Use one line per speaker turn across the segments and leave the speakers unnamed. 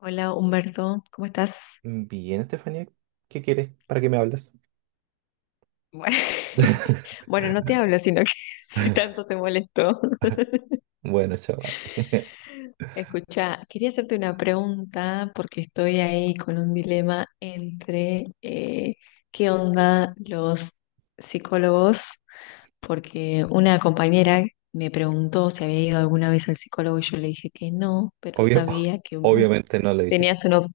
Hola Humberto, ¿cómo estás?
Bien, Estefanía, ¿qué quieres? ¿Para qué me hablas?
Bueno, bueno, no te hablo, sino que si tanto te molestó.
Bueno, chaval.
Escucha, quería hacerte una pregunta porque estoy ahí con un dilema entre qué onda los psicólogos, porque una compañera me preguntó si había ido alguna vez al psicólogo y yo le dije que no, pero
Obvio,
sabía que vos
obviamente no le dijiste.
tenías una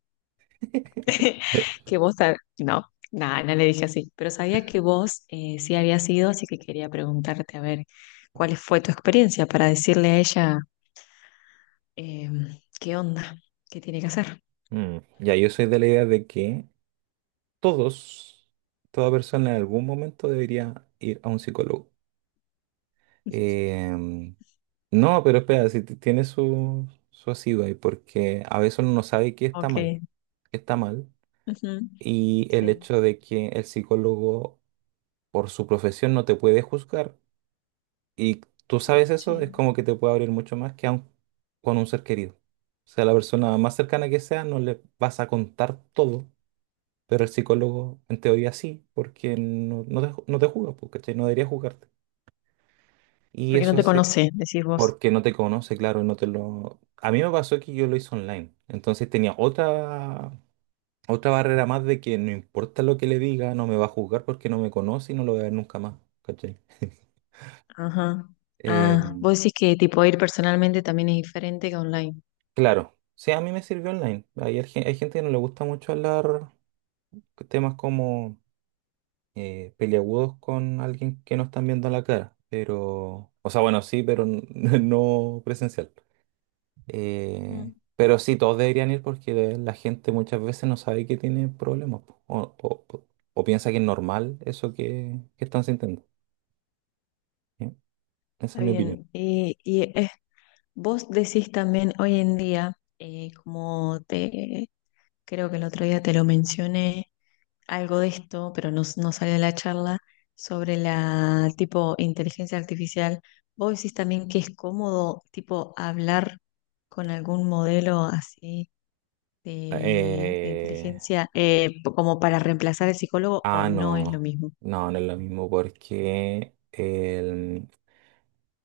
que vos, no, nada, no le dije así, pero sabía que vos sí había sido, así que quería preguntarte a ver cuál fue tu experiencia para decirle a ella eh, qué onda, qué tiene que hacer.
Mm, ya, yo soy de la idea de que todos, toda persona en algún momento debería ir a un psicólogo. Em, no, pero espera, si tiene su asido ahí, porque a veces uno no sabe qué
Ok.
está mal,
Ujú.
y el
Sí,
hecho de que el psicólogo por su profesión no te puede juzgar. Y tú sabes eso, es
sí.
como que te puede abrir mucho más que aun con un ser querido. O sea, la persona más cercana que sea, no le vas a contar todo, pero el psicólogo en teoría sí, porque no te juzga, pues, ¿cachai? No debería juzgarte. Y
Porque no
eso
te
hace
conoce, decís vos.
porque no te conoce, claro, no te lo... A mí me pasó que yo lo hice online, entonces otra barrera más de que no importa lo que le diga, no me va a juzgar porque no me conoce y no lo voy a ver nunca más, ¿cachai?
Ajá. Ah,
Eh,
vos decís que tipo ir personalmente también es diferente que online.
Claro, sí, a mí me sirvió online. Hay gente que no le gusta mucho hablar temas como peliagudos con alguien que no están viendo la cara, pero, o sea, bueno, sí, pero no presencial.
Ujú.
Pero sí, todos deberían ir porque la gente muchas veces no sabe que tiene problemas po, o piensa que es normal eso que están sintiendo. ¿Sí? Esa es
Está
mi opinión.
bien. Y es vos decís también hoy en día, como te creo que el otro día te lo mencioné, algo de esto, pero no salió de la charla, sobre la tipo inteligencia artificial. Vos decís también que es cómodo tipo hablar con algún modelo así de
Eh,
inteligencia como para reemplazar al psicólogo o no es lo
no,
mismo.
no, no es lo mismo porque... el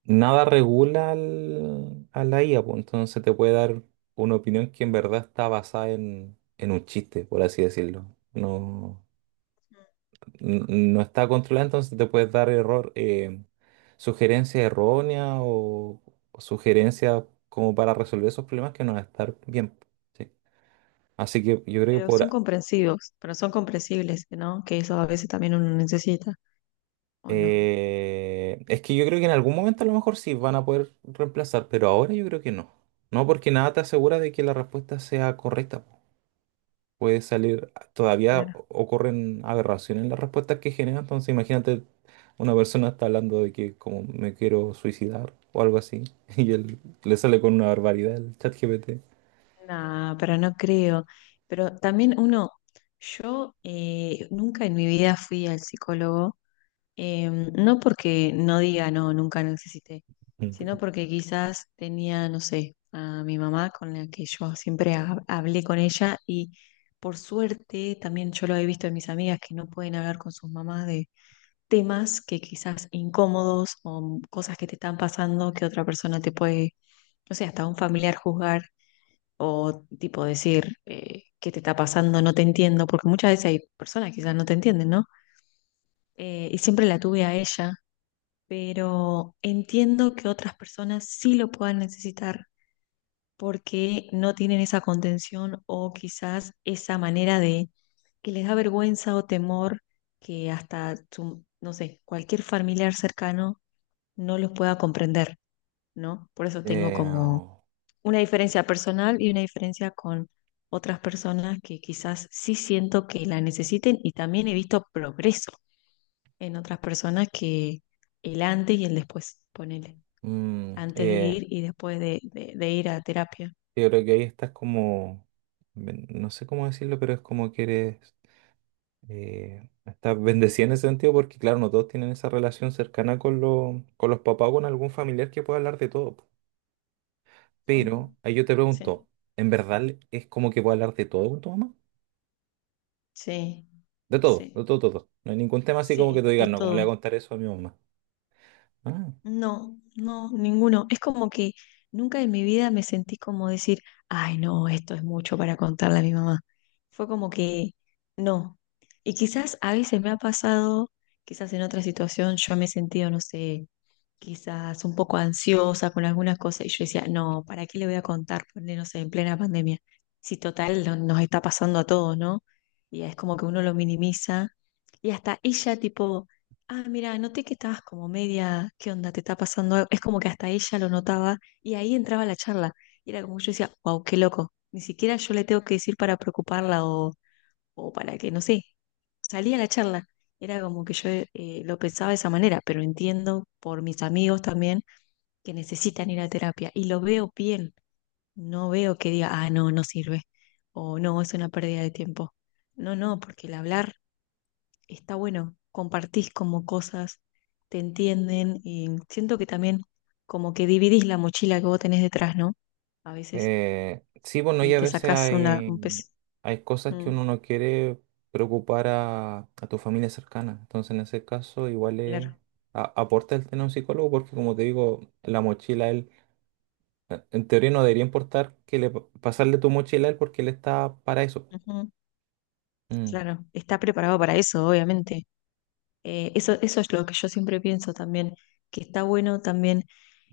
nada regula a la IA, pues entonces te puede dar una opinión que en verdad está basada en un chiste, por así decirlo. No, n- no está controlada, entonces te puedes dar error, sugerencias erróneas o sugerencias como para resolver esos problemas que no van a estar bien. ¿Sí? Así que yo creo que
Pero son
por...
comprensivos, pero son comprensibles, ¿no? Que eso a veces también uno necesita, ¿o no?
es que yo creo que en algún momento a lo mejor sí van a poder reemplazar, pero ahora yo creo que no. No, porque nada te asegura de que la respuesta sea correcta. Puede salir, todavía
Claro.
ocurren aberraciones en las respuestas que genera, entonces imagínate una persona está hablando de que como me quiero suicidar o algo así, y él le sale con una barbaridad el chat GPT.
No, pero no creo. Pero también uno, yo nunca en mi vida fui al psicólogo, no porque no diga no, nunca necesité, sino porque quizás tenía, no sé, a mi mamá con la que yo siempre hablé con ella y por suerte también yo lo he visto en mis amigas que no pueden hablar con sus mamás de temas que quizás incómodos o cosas que te están pasando que otra persona te puede, no sé, hasta un familiar juzgar o tipo decir, ¿qué te está pasando? No te entiendo, porque muchas veces hay personas que quizás no te entienden, ¿no? Y siempre la tuve a ella, pero entiendo que otras personas sí lo puedan necesitar porque no tienen esa contención o quizás esa manera de que les da vergüenza o temor que no sé, cualquier familiar cercano no los pueda comprender, ¿no? Por eso tengo
Eh,
como una diferencia personal y una diferencia con otras personas que quizás sí siento que la necesiten y también he visto progreso en otras personas que el antes y el después, ponele,
mm,
antes de
eh,
ir y después de ir a terapia.
yo creo que ahí estás como, no sé cómo decirlo, pero es como que eres, estás bendecida en ese sentido porque claro, no todos tienen esa relación cercana con, con los papás o con algún familiar que pueda hablar de todo. Pero
Mm.
ahí yo te
Sí,
pregunto, ¿en verdad es como que puedo hablar de todo con tu mamá?
sí, sí,
De todo, todo. No hay ningún tema así como que
sí,
tú digas,
de
no, ¿cómo le voy
todo.
a contar eso a mi mamá? Ah.
No, no, ninguno. Es como que nunca en mi vida me sentí como decir, ay, no, esto es mucho para contarle a mi mamá. Fue como que no. Y quizás a veces me ha pasado, quizás en otra situación yo me he sentido, no sé, quizás un poco ansiosa con algunas cosas y yo decía, no, ¿para qué le voy a contar? Ponle, no sé, en plena pandemia. Si total nos está pasando a todos, ¿no? Y es como que uno lo minimiza y hasta ella tipo, ah, mira, noté que estabas como media, ¿qué onda? ¿Te está pasando algo?". Es como que hasta ella lo notaba y ahí entraba la charla. Y era como que yo decía, wow, qué loco. Ni siquiera yo le tengo que decir para preocuparla o para que, no sé, salía la charla. Era como que yo lo pensaba de esa manera, pero entiendo por mis amigos también que necesitan ir a terapia y lo veo bien. No veo que diga, ah, no, no sirve o no, es una pérdida de tiempo. No, no, porque el hablar está bueno, compartís como cosas, te entienden y siento que también como que dividís la mochila que vos tenés detrás, ¿no? A veces
Sí, bueno, y
y
a
te
veces
sacás una, un
hay,
pez.
hay cosas que
Mm,
uno no quiere preocupar a tu familia cercana. Entonces, en ese caso, igual es,
claro,
aporta el tener un psicólogo porque, como te digo, la mochila, él, en teoría no debería importar que le pasarle tu mochila a él porque él está para eso.
ujú,
Mm.
claro, está preparado para eso, obviamente. Eso es lo que yo siempre pienso también, que está bueno también,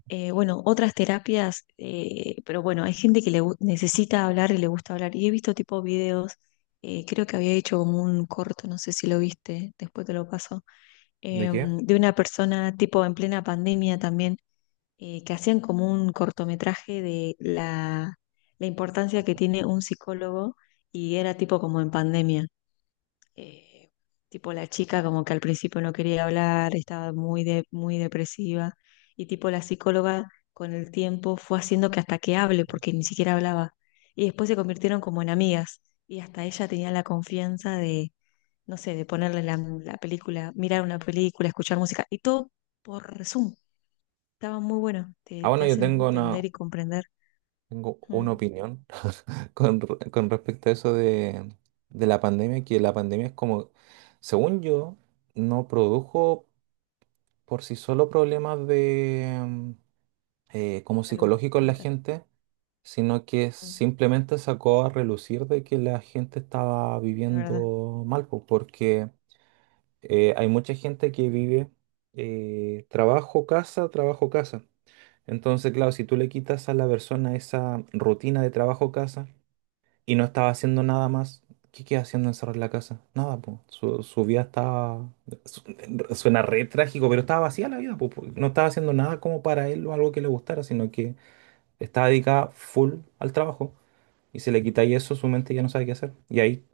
bueno, otras terapias, pero bueno, hay gente que necesita hablar y le gusta hablar. Y he visto tipo videos, creo que había hecho como un corto, no sé si lo viste, después te lo paso
¿De qué?
de una persona tipo en plena pandemia también, que hacían como un cortometraje de la importancia que tiene un psicólogo y era tipo como en pandemia. Eh, tipo la chica como que al principio no quería hablar, estaba muy depresiva y tipo la psicóloga con el tiempo fue haciendo que hasta que hable porque ni siquiera hablaba. Y después se convirtieron como en amigas y hasta ella tenía la confianza no sé, de ponerle la película, mirar una película, escuchar música, y todo por Zoom. Estaba muy bueno,
Ah,
te
bueno, yo
hace
tengo
entender
una,
y comprender.
tengo una
Mm.
opinión con, con respecto a eso de la pandemia, que la pandemia es como, según yo, no produjo por sí solo problemas de como
Salud
psicológicos en la
mental.
gente, sino que
Mm.
simplemente sacó a relucir de que la gente estaba
Es verdad,
viviendo mal, pues, porque hay mucha gente que vive trabajo, casa, trabajo, casa. Entonces, claro, si tú le quitas a la persona esa rutina de trabajo, casa, y no estaba haciendo nada más. ¿Qué queda haciendo encerrado en la casa? Nada, pues. Su vida estaba. su- Suena re trágico, pero estaba vacía la vida, po, po. No estaba haciendo nada como para él o algo que le gustara, sino que estaba dedicada full al trabajo. Y se le quita y eso, su mente ya no sabe qué hacer. Y ahí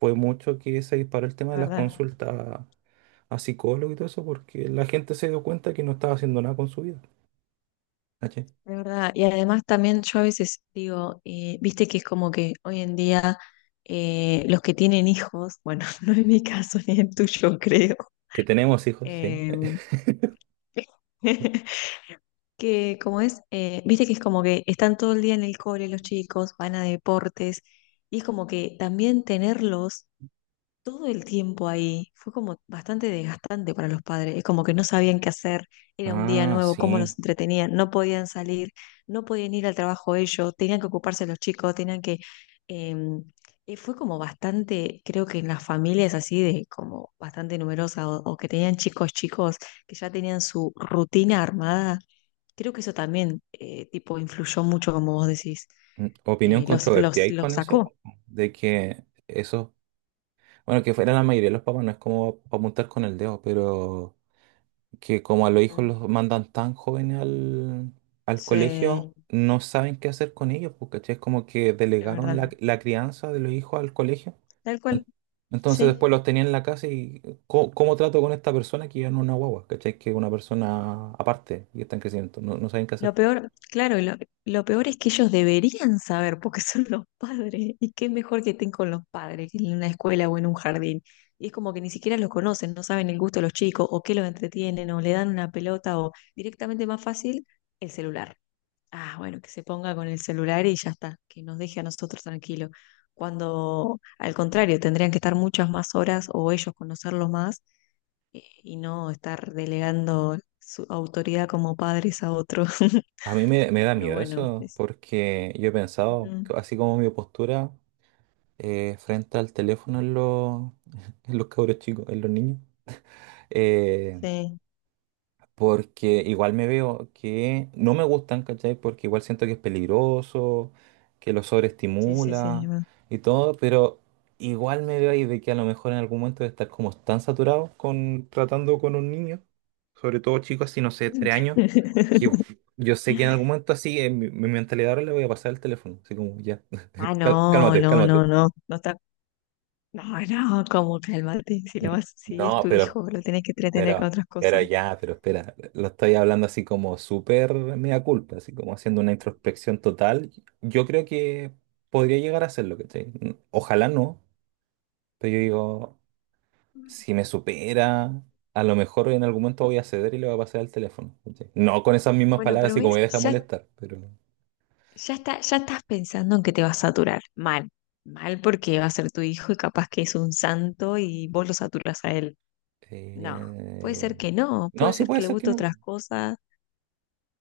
fue mucho que se disparó el tema
es
de las
verdad,
consultas a psicólogos y todo eso, porque la gente se dio cuenta que no estaba haciendo nada con su vida. ¿Cachai?
es verdad. Y además también yo a veces digo, viste que es como que hoy en día los que tienen hijos, bueno, no es mi caso ni el tuyo, creo.
Que tenemos hijos, sí.
eh,
Eh.
que como es, viste que es como que están todo el día en el cole los chicos, van a deportes, y es como que también tenerlos todo el tiempo ahí fue como bastante desgastante para los padres, es como que no sabían qué hacer, era un día
Ah,
nuevo, cómo
sí.
los entretenían, no podían salir, no podían ir al trabajo ellos, tenían que ocuparse los chicos, tenían que... em, fue como bastante, creo que en las familias así de como bastante numerosas o que tenían chicos chicos que ya tenían su rutina armada. Creo que eso también, tipo, influyó mucho, como vos decís.
Mm. Opinión controvertida hay con
Los
eso,
sacó.
igual, po, de que eso, bueno, que fuera la mayoría de los papás, no es como apuntar con el dedo, pero que como a los hijos
Mm.
los mandan tan jóvenes al, al
Sí, es
colegio, no saben qué hacer con ellos, porque es como que delegaron la,
verdad.
la crianza de los hijos al colegio.
Tal cual,
En- Entonces después
sí.
los tenían en la casa y ¿cómo, cómo trato con esta persona que ya no es una guagua? ¿Cachai? Que es una persona aparte y está en crecimiento, no, no saben qué
Lo
hacer.
peor, claro, lo peor es que ellos deberían saber porque son los padres. Y qué mejor que estén con los padres que en una escuela o en un jardín. Y es como que ni siquiera los conocen, no saben el gusto de los chicos o qué los entretienen o le dan una pelota o directamente más fácil el celular. Ah, bueno, que se ponga con el celular y ya está, que nos deje a nosotros tranquilos. Cuando, al contrario, tendrían que estar muchas más horas o ellos conocerlo más y no estar delegando su autoridad como padres a otros.
A mí me da
Pero
miedo
bueno,
eso,
es-
porque yo he pensado,
Ujú.
así como mi postura frente al teléfono en los, en los cabros chicos, en los niños. eh,
Sí,
Porque igual me veo que no me gustan, ¿cachai? Porque igual siento que es peligroso, que lo
sí, sí, sí. Es
sobreestimula y todo, pero igual me veo ahí de que a lo mejor en algún momento de estar como tan saturado con tratando con un niño, sobre todo chicos así, no sé, tres años,
verdad.
que yo sé que en algún momento así, en mi mentalidad ahora le voy a pasar el teléfono, así como ya,
Ah, no,
cálmate,
no,
cálmate.
no, no, no está. No, no, como calmate, si lo
N-
vas, si es
No,
tu hijo, lo tenés que entretener con
Pero,
otras
pero
cosas.
ya, pero espera, lo estoy hablando así como súper mea culpa, así como haciendo una introspección total. Yo creo que podría llegar a hacerlo, ¿cachai? Ojalá no, pero yo digo, si me supera, a lo mejor en algún momento voy a ceder y le voy a pasar el teléfono, ¿cachai? No con esas mismas
Bueno,
palabras,
pero
así como
ves,
me deja
ya
molestar, pero...
ya está, ya estás pensando en que te va a saturar. Mal, mal porque va a ser tu hijo y capaz que es un santo y vos lo saturas a él. No, puede
eh,
ser que no, puede
no, sí
ser
puede
que le
ser que
guste
no.
otras cosas,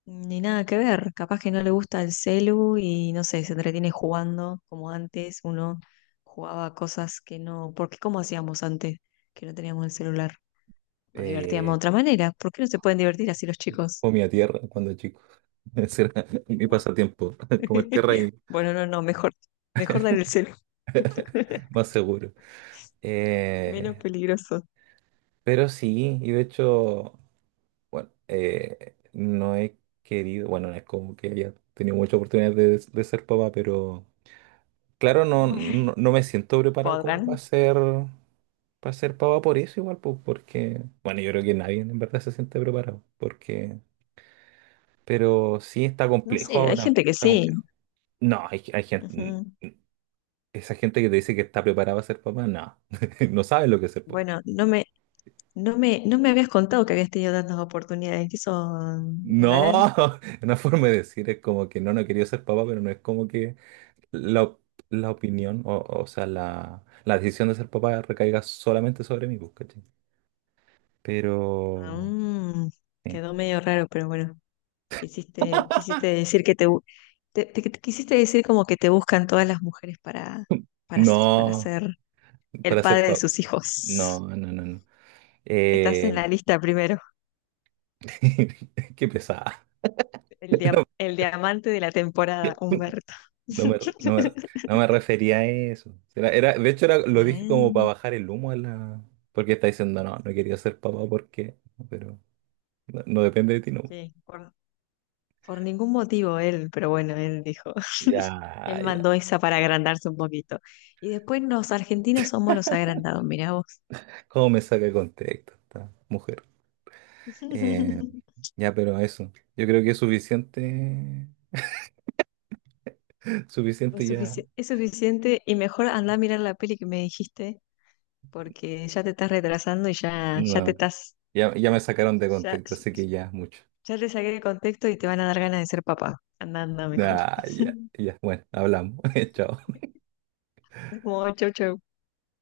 ni nada que ver. Capaz que no le gusta el celu y no sé, se entretiene jugando como antes uno jugaba a cosas que no. ¿Por qué cómo hacíamos antes que no teníamos el celular? Nos divertíamos de
Eh,
otra manera. ¿Por qué no se pueden divertir así los chicos?
Comía tierra cuando chico. Ese era mi
Bueno,
pasatiempo, comer tierra y
bueno, no, no, mejor, mejor dar el celu.
más seguro.
menos
Eh,
peligroso.
pero sí, y de hecho, bueno, no he querido, bueno, no es como que haya tenido muchas oportunidades de ser papá, pero claro, no,
Bueno,
no, no me siento preparado como
podrán.
para ser papá por eso igual, pues, porque, bueno, yo creo que nadie en verdad se siente preparado, porque, pero sí está
No
complejo
sé, hay
ahora,
gente que
está
sí.
complejo. No, hay gente,
Ujú.
esa gente que te dice que está preparada para ser papá, no, no sabe lo que es ser papá.
Bueno, no me, no me habías contado que habías tenido tantas oportunidades. ¿Qué sos un
No,
galán?
una forma de decir es como que no, no quería ser papá, pero no es como que la, op- la opinión, o sea, la decisión de ser papá recaiga solamente sobre mí, pues, ¿cachai?
Ah,
Pero,
mm,
sí.
quedó medio raro, pero bueno, quisiste decir que te quisiste decir como que te buscan todas las mujeres para
No,
ser el
para ser
padre de
papá,
sus
no,
hijos.
no, no, no.
Estás en la
Eh,
lista primero,
qué pesada. No,
el diamante de la temporada, Humberto.
no me, re- no me, re- no me refería a eso. De hecho, era, lo dije como para
Ah.
bajar el humo a la... Porque está diciendo, no, no quería ser papá porque... Pero no, no depende de ti, no.
Sí, por ningún motivo él, pero bueno, él dijo,
Ya,
él
ya.
mandó esa para agrandarse un poquito. Y después los argentinos somos los agrandados, mirá vos.
¿Cómo me saca de contexto esta mujer? Eh, ya, pero eso. Yo creo que es suficiente. Suficiente ya.
Es suficiente y mejor andá a mirar la peli que me dijiste, porque ya te estás retrasando ya
No,
te estás,
ya, ya me sacaron de
ya,
contexto, así que ya es mucho.
ya te saqué el contexto y te van a dar ganas de ser papá. Anda, anda mejor.
Ah, ya, ya. Bueno, hablamos. Chao.
Como chau, chau.